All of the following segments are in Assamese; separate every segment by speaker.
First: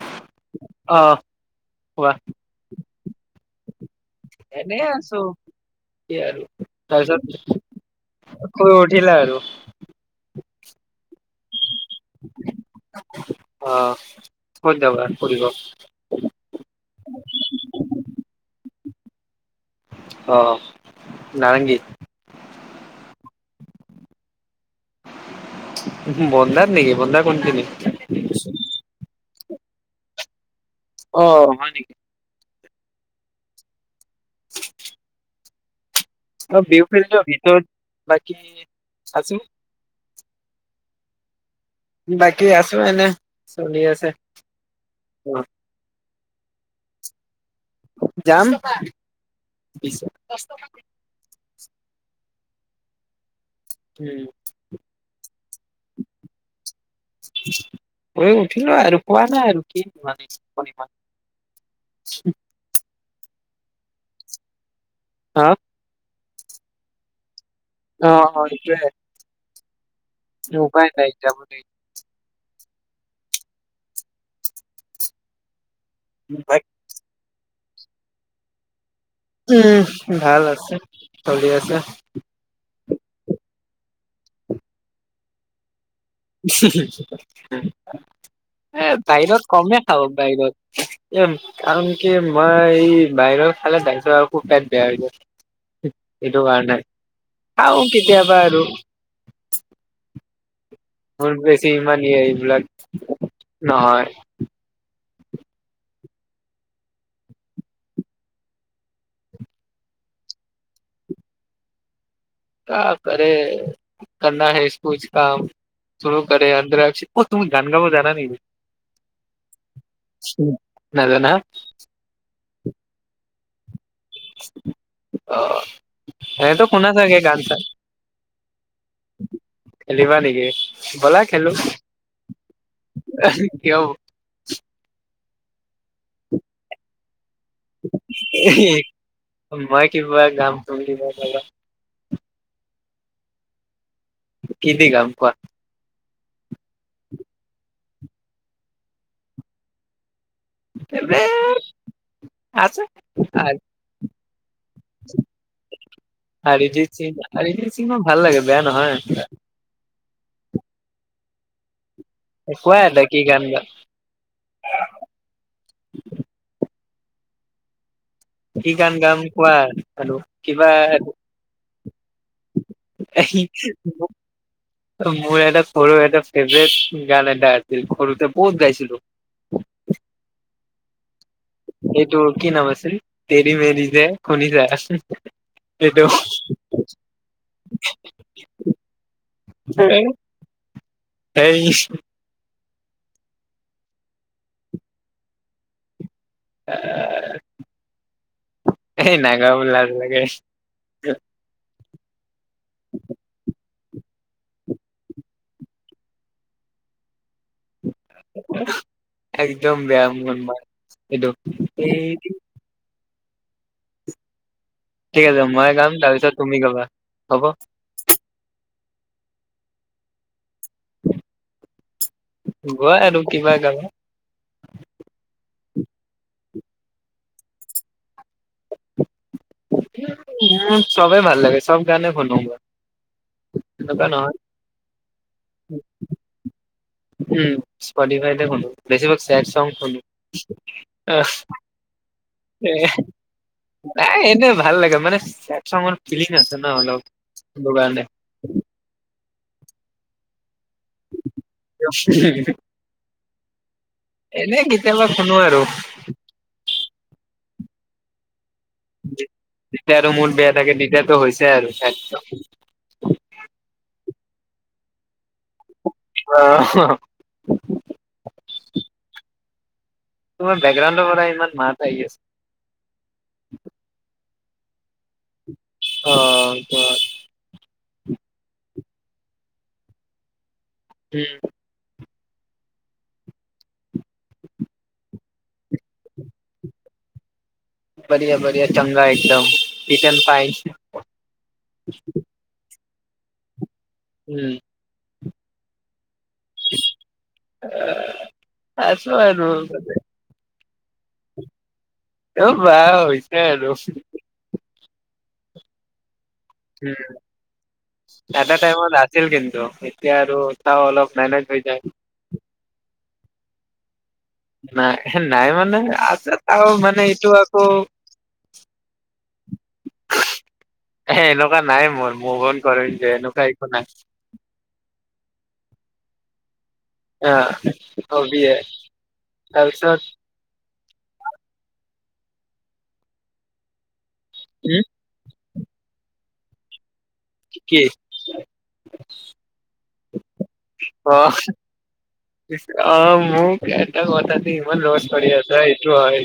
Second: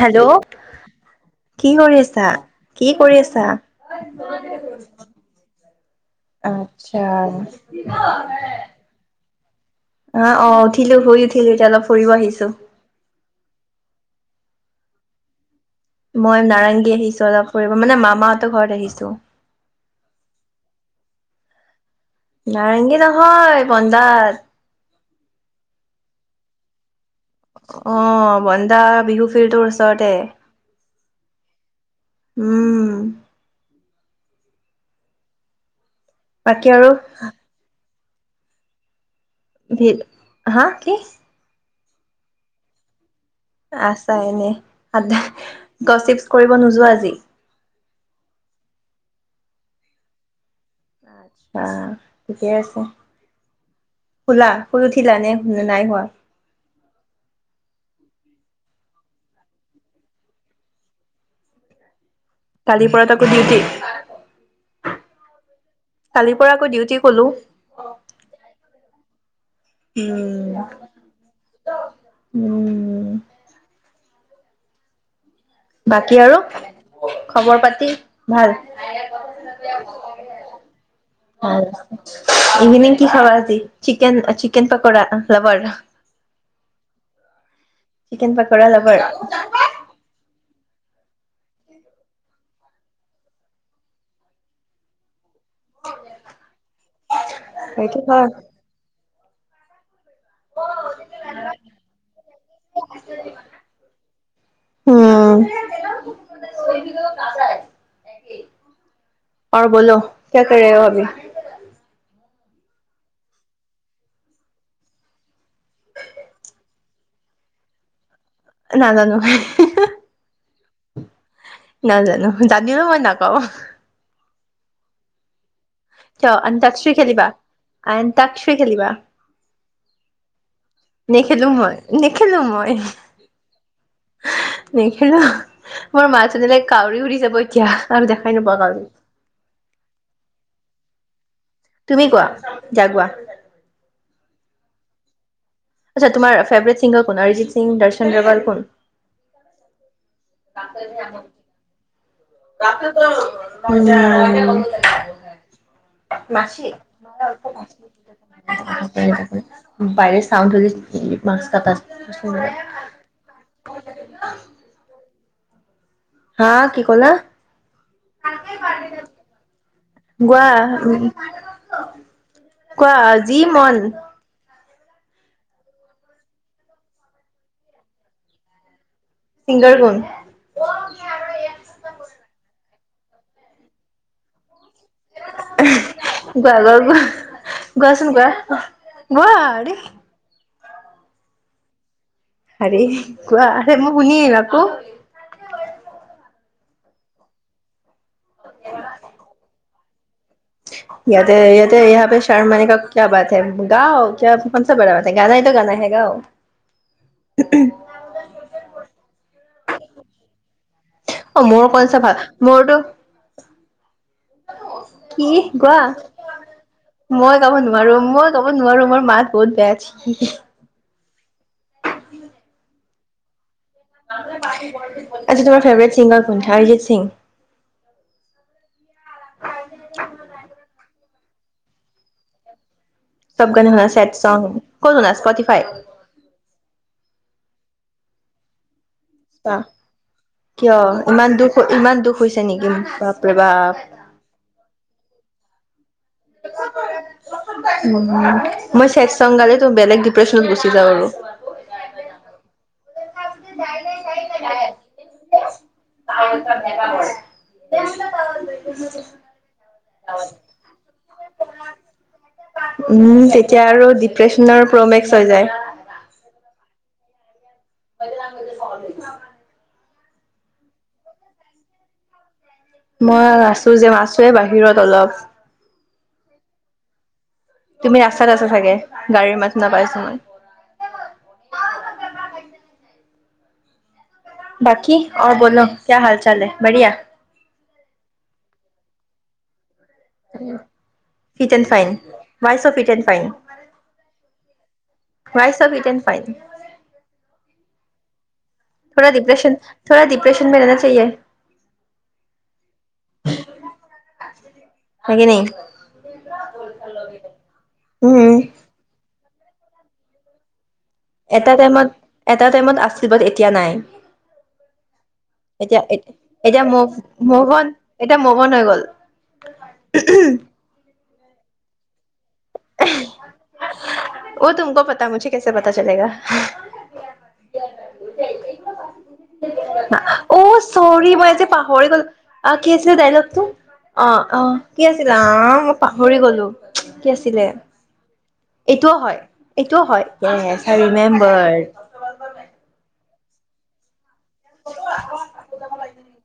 Speaker 1: হেল্ল',
Speaker 2: অ',
Speaker 1: কি কৰি আছা? কি কৰি আছা?
Speaker 2: এনেই আছো এতিয়া আৰু
Speaker 1: আচ্ছা।
Speaker 2: তাৰপিছত শুই উঠিলা আৰু।
Speaker 1: আ, অ', উঠিলো শুই উঠিলো এতিয়া অলপ ফুৰিব আহিছো।
Speaker 2: অ', কত যাবা ফুৰিব?
Speaker 1: মই নাৰেংগী আহিছো অলপ ফুৰিব মানে মামাহঁতৰ [unintelligible]
Speaker 2: অহ, নাৰেংগী।
Speaker 1: নাৰেংগী নহয় বন্দাত।
Speaker 2: বন্ধাত নেকি বন্ধাত
Speaker 1: অ', বন্দা বিহু ফিল্টোৰ ওচৰতে।
Speaker 2: অ', হয় নেকি?
Speaker 1: উম।
Speaker 2: [inaudible] অ',
Speaker 1: বাকী
Speaker 2: বিহু
Speaker 1: আৰু
Speaker 2: ফিলটোৰ ভিতৰত বাকী আছো।
Speaker 1: ভিদ হা কি?
Speaker 2: বাকী আছো এনে। চলি আছে
Speaker 1: আছা এনে আ
Speaker 2: অ',
Speaker 1: গচিপ কৰিব নোযোৱা আজি?
Speaker 2: যাম।
Speaker 1: আ। ঠিকে আছে।
Speaker 2: উম,
Speaker 1: সুলা শুই উঠিলা নে নে নাই সোয়া?
Speaker 2: শুই উঠিলো আৰু সোয়া নাই আৰু কি মানে
Speaker 1: কালিৰ পৰা আকৌ ডউটি।
Speaker 2: হা?
Speaker 1: কালিৰ পৰা আকৌ ডিউটি কলো।
Speaker 2: অ', অ', এইটোয়ে
Speaker 1: উম,
Speaker 2: উপায় নাই যাব লাগিব
Speaker 1: উম। উম। বাকী আৰু খবৰ পাতি ভাল?
Speaker 2: উম, ভাল আছে, চলি আছে।
Speaker 1: ইভিনিং কি খাবা আজি চিকেন চিকেন পকোৰা লাবাৰ।
Speaker 2: এ
Speaker 1: চিকেন পকৰা লাভাৰ
Speaker 2: বাহিৰত কমেই খাওক বাহিৰত। এ কাৰণ কি মই এই বাহিৰৰ খালে দাইছো আৰু খুব পেট বেয়া হৈ যায়, এইটো কাৰণে। খাও
Speaker 1: সেইটো হয়।
Speaker 2: কেতিয়াবা আৰু। মোৰ বেছি ইমান ই এইবিলাক নহয়।
Speaker 1: ঔৰ বলো ক্যা কৰ ৰহে হো অভী
Speaker 2: ক কৰেে কৰনা হেছ্কুজ কাম চ কৰেে অধ্ৰ ব তুমি গানগ জানা ন
Speaker 1: নাজানো
Speaker 2: নজনা
Speaker 1: নাজানো জানিলেও মই নাগাঁও
Speaker 2: [inaudible]
Speaker 1: ত আন
Speaker 2: এনেতো শুনা
Speaker 1: তাকচই
Speaker 2: চাগে
Speaker 1: খেলিবা
Speaker 2: গান চান
Speaker 1: আন তাকচই খেলিবা।
Speaker 2: খেলিবা নেকি? ব'লা
Speaker 1: নেখেলো
Speaker 2: খেলো
Speaker 1: মই নেখেলো মই
Speaker 2: কিয়
Speaker 1: নেখেলো মোৰ মাজজননীলৈে কাউৰী উৰি যাব এতিয়া আৰু দেখাই নোপোৱা কাউৰী
Speaker 2: মই কিবা গাম তুমি কিবা গাবা
Speaker 1: তুমি কোৱা জাগুৱা
Speaker 2: কি দি গাম কোৱা
Speaker 1: আচ্ছা তোমাৰ ফেভৰেট সিংগাৰ কোন অৰিজিত সিং দৰ্শন ডাৱাল কোন
Speaker 2: এ আছে
Speaker 1: উম অ নাচি
Speaker 2: অৰিজিত সিং অৰিজিত সিং মোৰ ভাল লাগে বেয়া নহয়
Speaker 1: [unintelligible] বাৰী চাউণ্ড হৈ [unintelligible]
Speaker 2: কোৱা এটা কি গান গোৱা।
Speaker 1: হা কি ক'লা?
Speaker 2: কি গান গাম কোৱা আৰু
Speaker 1: গোৱা
Speaker 2: কিবা
Speaker 1: কোৱা যি মন
Speaker 2: মোৰ এটা সৰু এটা ফেভৰেট গান এটা আছিল, সৰুতে বহুত গাইছিলো।
Speaker 1: ছিংগাৰ কোন
Speaker 2: এইটো কি নাম আছিল, তেৰি মেৰি যে, শুনিছা? এইটো
Speaker 1: গোৱা, গোৱা, গোৱা, গোৱাচোন গোৱা, গোৱা আৰে।
Speaker 2: এই।
Speaker 1: হাৰে গোৱা, মই শুনিম আকৌ।
Speaker 2: এ, এই নাগাও, লাজ লাগে।
Speaker 1: ইয়াতে, ইয়াতে, ইয়াত য়ে শৰ্ম আনে কা কিয়া বাত হে, গাও কিয়া কন চা বাৰা বাত হে, গানা হিটো গানা হে গাও।
Speaker 2: একদম বেয়া মোৰ মা
Speaker 1: অ মোৰ কচনা ভা, মোৰোতো
Speaker 2: ঠিক
Speaker 1: কি
Speaker 2: আছে মই
Speaker 1: গোৱা,
Speaker 2: গাম তাৰপিছত তুমি গাবা
Speaker 1: মই
Speaker 2: হ'ব
Speaker 1: গাব নোৱাৰো, মই গাব নোৱাৰো, মোৰ মাত বহুত বেয়া ছি
Speaker 2: গোৱা আৰু কিবা গান।
Speaker 1: আচ্ছা তোমাৰ ফেভৰেট ছিংগাৰ কোন, আৰিজিত সিং?
Speaker 2: না। চবে ভাল লাগে, চব গানে শুনো মই।
Speaker 1: চব গানে শুনা,
Speaker 2: এনেকুৱা
Speaker 1: চেড
Speaker 2: নহয়
Speaker 1: চং, ক'ত শুনা স্পটিফাই?
Speaker 2: উম, স্পটিফাইতে শুনো। বেছিভাগ চেড চং শুনো।
Speaker 1: কিয়-কিয় ইমান
Speaker 2: অহ,
Speaker 1: দুখ ইমান দুখ হৈছে নেকি?
Speaker 2: এ
Speaker 1: বাপৰে বাপ।
Speaker 2: য় মানে চেদ চংৰ ফিলিং আছে ন অলপ বোৰানদা।
Speaker 1: উম মই চেড চং গালেটো বলেগ ডিপ্ৰেছনত গৈচ
Speaker 2: [unintelligible] এনে কেতিয়াবা শুনো আৰু।
Speaker 1: [unintelligible]
Speaker 2: যেতিয়া আৰু মোৰ বেয়া লাগে তেতিয়াতো আৰু হৈছে আৰু।
Speaker 1: দিপেস্নৰ প্ৰ'মেক্স হৈ যায়।
Speaker 2: অহ।
Speaker 1: [unintelligible]
Speaker 2: তোমাৰ বেকগ্ৰাউণ্ডৰ পৰা ইমান মাত আহি আছে।
Speaker 1: মই আছো যে মাছ। এ বাহিৰত অলপ।
Speaker 2: অ ক।
Speaker 1: তুমি ৰাস্তাত আছা চাগে গাড়ীৰ মান সুনা পাইছোঁ মই।
Speaker 2: উম।
Speaker 1: বাকি অৰ বল কীয়া হাল চাল হে বাৰহিয়া।
Speaker 2: বাঢ়ীয়া-বাঢ়ীয়া সংগা একদাম।
Speaker 1: Fit and fine why so fit and. Fine.
Speaker 2: Um.
Speaker 1: Why so fit and fine.
Speaker 2: আছো
Speaker 1: থৰা
Speaker 2: আৰু
Speaker 1: ডিপ্ৰেছন থৰা ডিপ্ৰেছন মে ৰেনা। [unintelligible]
Speaker 2: অহ ৱাহ হৈছে আৰু।
Speaker 1: হবি নি।
Speaker 2: উম, এটা টাইম ত ছিল কিন্তু এতিয়া আৰু। চাও অলপ মেনেজ
Speaker 1: এটা
Speaker 2: হৈ যায়।
Speaker 1: টাইমত এটা টাইমত আচ। বাত এতিয়া নাই।
Speaker 2: নাই-নাই মানে
Speaker 1: এতিয়া এ-
Speaker 2: আছে
Speaker 1: এতিয়া
Speaker 2: আৰু
Speaker 1: ম
Speaker 2: মানে এইটো আকৌ
Speaker 1: মোহন এতিয়া মোহন হৈ গ'ল
Speaker 2: এনেকুৱা নাই মোৰ। মুভঅন অন কৰিডে এনেকুৱা একো নাই।
Speaker 1: অ তুমক পতা মুঝে কেছে পাতা চলেগা।
Speaker 2: আহ হবিএ তাৰপিছত
Speaker 1: আ কি আছিল ডাইলগ টো। অ অ
Speaker 2: উম
Speaker 1: কি আছিলা অ। পাহৰি গলো। কি আছিলে
Speaker 2: কি
Speaker 1: এইটোও হয় এইটোও হয় য়েছ আই
Speaker 2: অ
Speaker 1: ৰিমেম্বৰ।
Speaker 2: অ মোক এটা কথাতে ইমান ৰচ কৰি আছা এইটো হয়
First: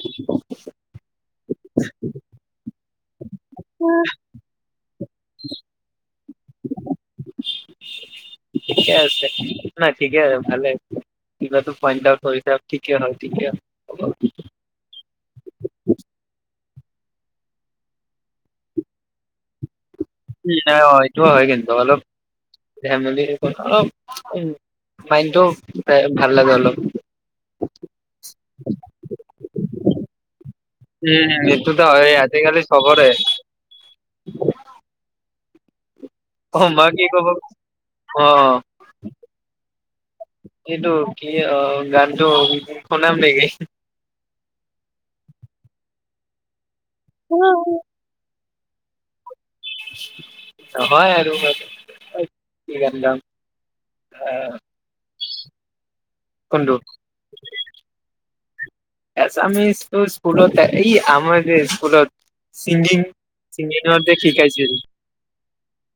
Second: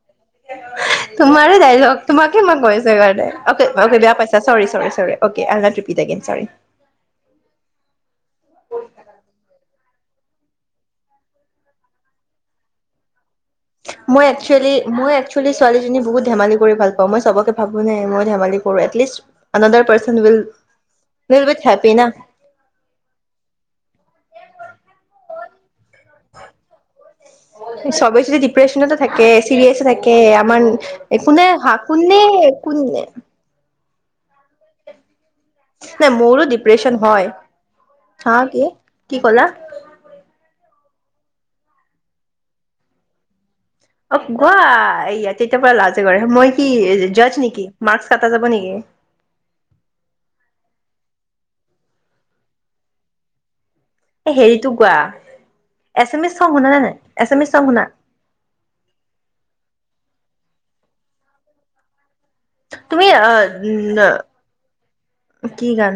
Speaker 1: তোমাৰে ডাইলগ তোমাকে মই কৈছোঁ সেইকাৰণে অকে অকে বেয়া পাইছা sorry sorry sorry. Okay I will not repeat again sorry.
Speaker 2: ঠিকে আছে নাই ঠিকে আছে ভালে কিবাটো ফাইণ্ড আউট কৰিছা ঠিকে হয়। ঠিকে হয় অলপ
Speaker 1: মই একচুৱেলি মই একচুৱেলি ছোৱালীজনী বহুত ধেমালি কৰি ভাল পাওঁ। মই চবকে ভাবো নাই মই ধেমালি কৰো এতলিষ্ট আনাদাৰ পাৰ্চন উইল
Speaker 2: উ নাই এইটো
Speaker 1: উইল
Speaker 2: হই
Speaker 1: উইথ
Speaker 2: কিন্তূ
Speaker 1: হেপী
Speaker 2: অলপ
Speaker 1: না
Speaker 2: ধেমালি অ অলপ মাইণ্ডটো- তাইক ভাল লাগে অলপ।
Speaker 1: চবেই যদি ডিপ্ৰেশচনতে থাকে চিৰিয়াছে থাকে আমাৰ একো
Speaker 2: উম
Speaker 1: নাই হা
Speaker 2: এইটোতো হয়
Speaker 1: কোনে
Speaker 2: আজিকালি
Speaker 1: কোনে
Speaker 2: চবৰে [inaudible]
Speaker 1: নাই মোৰো
Speaker 2: অ মই
Speaker 1: ডিপ্ৰ্যন
Speaker 2: কি কব
Speaker 1: হয়। হা
Speaker 2: অ
Speaker 1: কি? কি কলা
Speaker 2: এইটো কি অ গানতটো শুনাম নেকি?
Speaker 1: অ গোৱা এইয়া তেতিয়াৰ পৰা লাজে কৰে। মই কি জজ নেকি, মাৰ্কস কটা যাব নেকি? [inaudible]
Speaker 2: নহয় আৰু কি গান গাম।
Speaker 1: এ
Speaker 2: আহ
Speaker 1: হেৰিটো গোৱা। আছামিজ চংগ সুনা
Speaker 2: কোনটো
Speaker 1: নে নাই, আছামিজ চংগ শুনা।
Speaker 2: এছামিজটো স্কুলত এই আমাৰ যে স্কুলত চিংগিং
Speaker 1: তুমি
Speaker 2: চিংগিংট জে শিকাইছিল।
Speaker 1: কি গান।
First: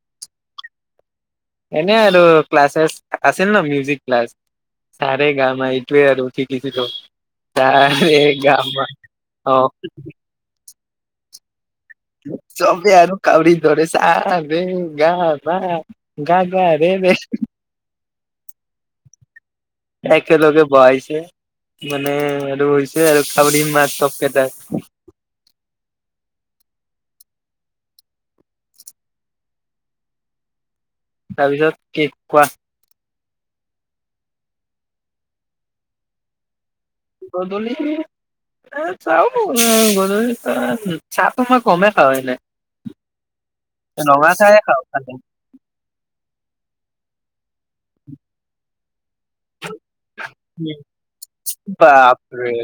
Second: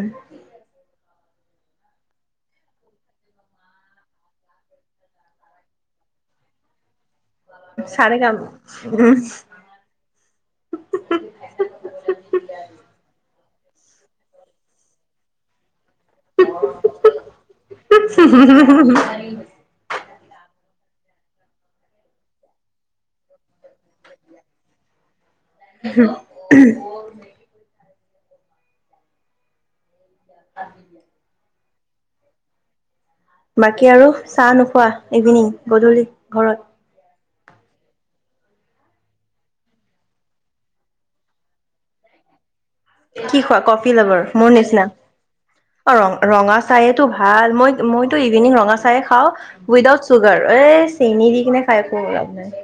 Speaker 2: এনে আৰু ক্লাছ চাচ আছিল ন মিউজিক ক্লাছ। চা ৰে গা মা এইটোৱে আৰু শিকিছিলো। চা
Speaker 1: চাৰে
Speaker 2: ৰে
Speaker 1: গান
Speaker 2: গা মা,
Speaker 1: উম
Speaker 2: অ চবে আৰু কাউৰী দৰে চা, ৰে, গা, মা গা গা ৰে ৰে
Speaker 1: [inaudible]
Speaker 2: একেলগে বহাইছে। মানে আৰু হৈছে আৰু কাউৰী মাট চব কেইটা।
Speaker 1: [inaudible] [inaudible]
Speaker 2: তাৰপিছত কি কোৱা
Speaker 1: বাকী আৰু চাহ নোখোৱা। ইভিনিং গধূলি ঘৰত।
Speaker 2: গধূলি [unintelligible] গধুলি চাহ চাহটো মই কমেই খাওঁ এনে।
Speaker 1: কি খোৱা কফি লবৰ
Speaker 2: ৰঙা
Speaker 1: মোৰ
Speaker 2: চাহে খাওঁ
Speaker 1: নিচিনা
Speaker 2: মানে।
Speaker 1: অ ৰঙা চাহেতো ভাল, মই মইতো ইভিনিং ৰঙা চাই চেনি দি কিনে খাই একো লাভ নাই
Speaker 2: বাপৰে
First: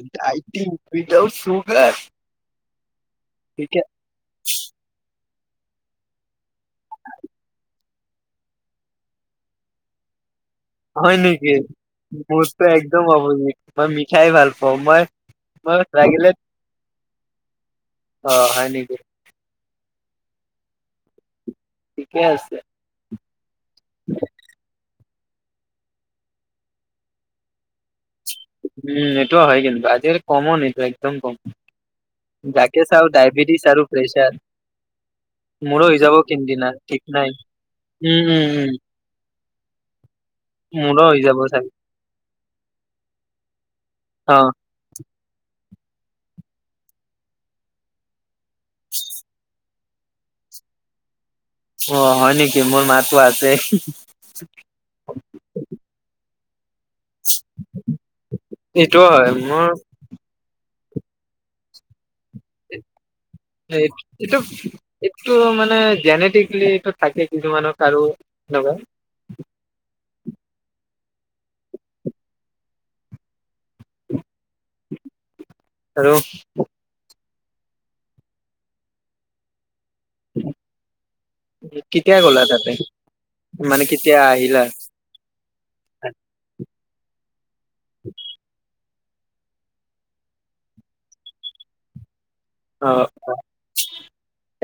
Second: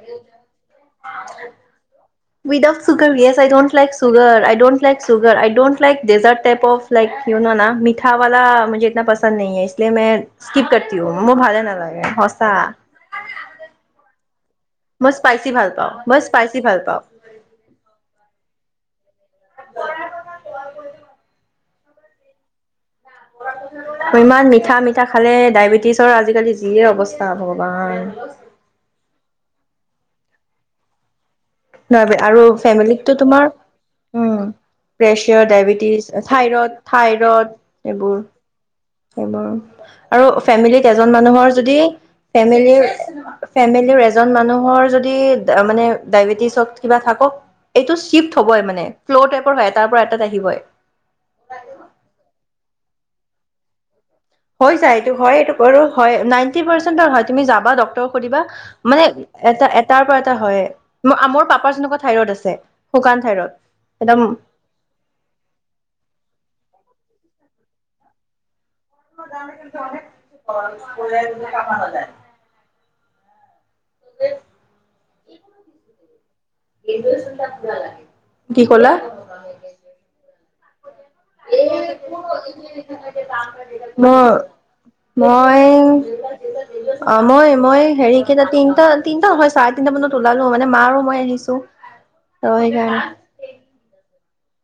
Speaker 2: উইডাউত চোগাৰ
Speaker 1: বিদা sugar yes I don't like sugar I don't like ছুগ yeah I don't like dessert type of like you know না মিঠাৱলা মুজে ইটনা পচন্দ নেহি হে ইচলিয়ে মে
Speaker 2: হয় নেকি, মোৰটো একদম অপজিট মই মিঠাই ভাল পাওঁ। অ মই,
Speaker 1: ভাল
Speaker 2: মই
Speaker 1: পাওঁ,
Speaker 2: লাগিলে
Speaker 1: ভাল পাওঁ।
Speaker 2: অ হয় নেকি
Speaker 1: [unintelligible]
Speaker 2: ঠিকেই আছে।
Speaker 1: ইমান মিঠা নি মিঠা খালে ডায়েবেটিছৰ আজিকালি যিয়ে অৱস্থা ভগৱান
Speaker 2: উম এইটোও হয় কিন্তু আজিকালিৰ কমো নিনটো একদম কম
Speaker 1: না দে আৰু
Speaker 2: যাকে চাও
Speaker 1: ফেমিলিতটো তোমাৰ
Speaker 2: ডায়বেটিছ আৰু প্ৰেছাৰ
Speaker 1: উম প্ৰেচাৰ
Speaker 2: মোৰো হৈ যাব
Speaker 1: ডায়বেটিছ
Speaker 2: কোনদিনা
Speaker 1: থাইৰড
Speaker 2: ঠিক নাই
Speaker 1: থাইৰড এইবোৰ
Speaker 2: উম উম উম
Speaker 1: সেবোৰ আৰু ফেমিলিত
Speaker 2: মোৰো
Speaker 1: এজন
Speaker 2: হৈ যাব
Speaker 1: মানুহৰ
Speaker 2: চাগে
Speaker 1: যদি ফেমিলি ফেমিলিৰ এজন
Speaker 2: অ'।
Speaker 1: মানুহৰ যদি মানে ডাইবিটিচ কিবা থাকক এইটো চিপ হ'ব মানে ফ্ল' টাইপৰ হয় এ তাৰ পৰা এটাত আহিবই
Speaker 2: অ হয় নেকি মোৰ মা তো আছে
Speaker 1: হয় যাই এইটো হয় এইটো কৰো হয় নাইন নাইন্টি পাৰচেন্টৰ হয় তুমি যাবা ডক্টৰক সুধিবা মানে
Speaker 2: এইটোও হয় মোৰ
Speaker 1: এটাৰ পৰা এটা হইয়ে ম মোৰ পাপাৰ যেনুকা থাইৰড আছে শুকান থাইৰইড একদম
Speaker 2: এইটো এইটো মানে জেনেটিকলি এইটো থাকে কিছুমানৰ আৰু তেনুকা
Speaker 1: [unintelligible]
Speaker 2: উ আৰু
Speaker 1: কি কলা
Speaker 2: অ [unintelligible] মানে
Speaker 1: ম
Speaker 2: কেতিয়া আহিলা
Speaker 1: মই অ মই মই হেৰিকেইটা তিনটা তিনিটা হয় চাৰে তিনিটা মানত ওলালো মানে মা আৰু মই আহিছো। টো সেইকাৰণে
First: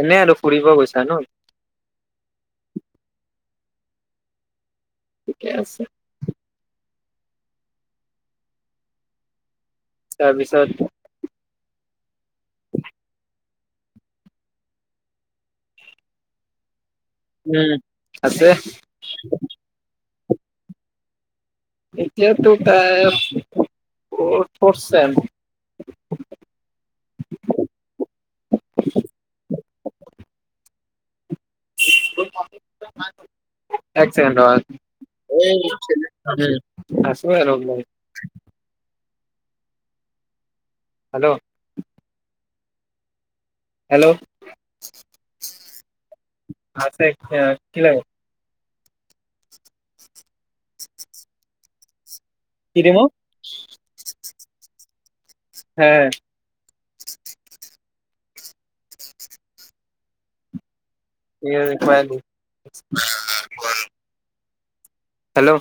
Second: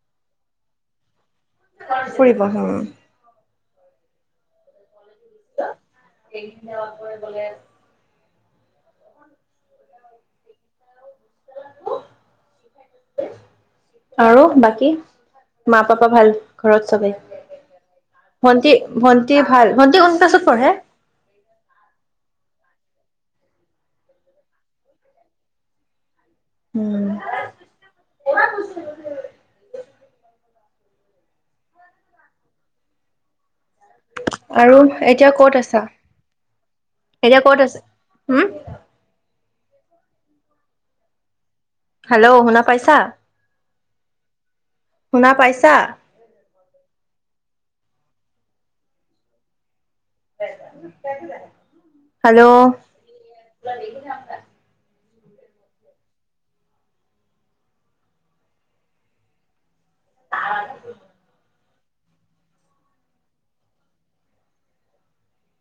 Speaker 2: এনেই আৰু ফুৰিব গৈছা ন'।
Speaker 1: ফুৰিব উম।
Speaker 2: ঠিকে আছে।
Speaker 1: [unintelligible]
Speaker 2: তাৰপিছত
Speaker 1: আৰু বাকী, মা পাপা ভাল ঘৰত? চবে
Speaker 2: উম আছে
Speaker 1: ভটি, ভণ্টি ভাল? ভণ্টি কোন ক্লাছত পঢ়ে।
Speaker 2: এতিয়া টু তাই ফ' ফ'ৰ্থ চেম।
Speaker 1: উম।
Speaker 2: [inaudible] একেচেকেণ্ড
Speaker 1: আৰু এতিয়া ক'ত আছা
Speaker 2: ৰ'বা
Speaker 1: এতিয়া ক'ত আছা
Speaker 2: [unintelligible]
Speaker 1: হম
Speaker 2: হেল্ল'।
Speaker 1: হেল্ল' শুনা পাইছা?
Speaker 2: হেল্ল'
Speaker 1: শুনা পাইছা
Speaker 2: আছে এতিয়া। কি লাগ
Speaker 1: [inaudible] হেল্ল'
Speaker 2: কি দিব? হে
Speaker 1: [inaudible]
Speaker 2: [unintelligible] হেল্ল'।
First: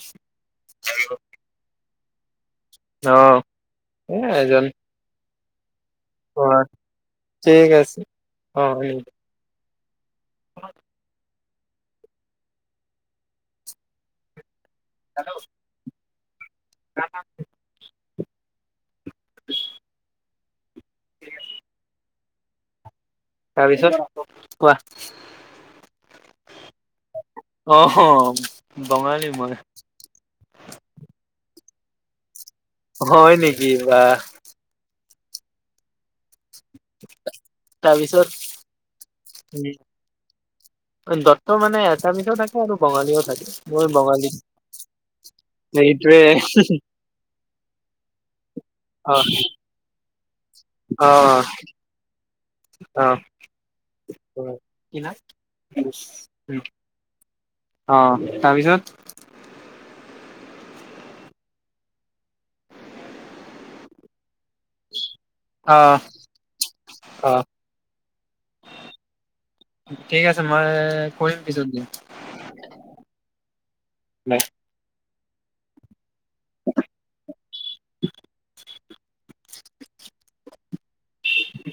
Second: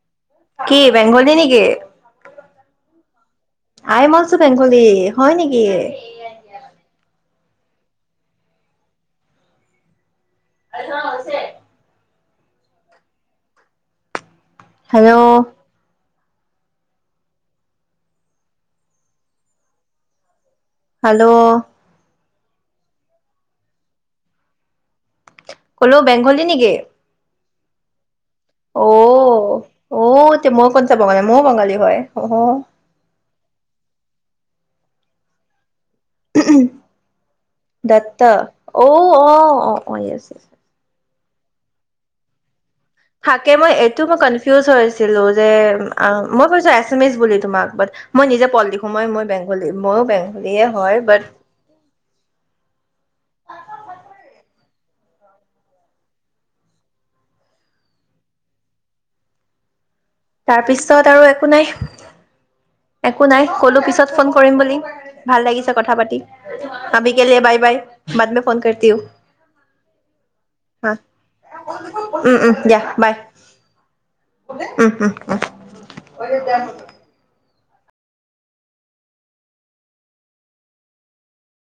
Speaker 1: কি বেংগলী নেকি?
Speaker 2: যাঅ'।
Speaker 1: আই এম অলচু বেংগলী, হয় নেকি? এইয়ে
Speaker 2: অ'। ঠিক আছে, অ', হে।
Speaker 1: [unintelligible] হেল্ল'
Speaker 2: [unintelligible]
Speaker 1: হেল্ল'
Speaker 2: তাৰপিছত? কোৱা
Speaker 1: ক'লো বেংগলী নেকি?
Speaker 2: অহ হঅ
Speaker 1: অও অও তে মই কনচা বঙালী মই বঙালী হয়
Speaker 2: হয় নেকি বাহ
Speaker 1: ওহো, দত্ত
Speaker 2: তাৰপিছত
Speaker 1: অও অহ অহ
Speaker 2: উম
Speaker 1: ইয়েচ ইয়েচ,
Speaker 2: দত্ত মানে এচিমিছৰো থাকে আৰু বঙালীও
Speaker 1: থাকে মই এইটো মই
Speaker 2: বঙালী
Speaker 1: কনফিউজ হৈ আছিলো যে
Speaker 2: সেইটোৱে
Speaker 1: মই ভাবিছোঁ এছামিছ বুলি তোমাক বাট মই নিজে পল লিখো মই মই বেংগলী ময়ো বেংগ
Speaker 2: অহ অহ অহ কিনা কিওচ লহ, অহ তাৰপিছত
Speaker 1: তাৰ পিছত আৰু একো নাই একো নাই ক'লো পিছত ফোন কৰিম বুলি ভাল লাগিছে
Speaker 2: অ
Speaker 1: কথা পাতি আভিকে
Speaker 2: অ
Speaker 1: লিয়ে বাই বাই বাদ মে ফোন কৰ টিহো।
Speaker 2: ঠিক আছে মই কৰিম পিছত
Speaker 1: অহ উম উম দিয়া বাই
Speaker 2: দিয়া
Speaker 1: উহ উহ। ওহ [unintelligible]
Speaker 2: [unintelligible]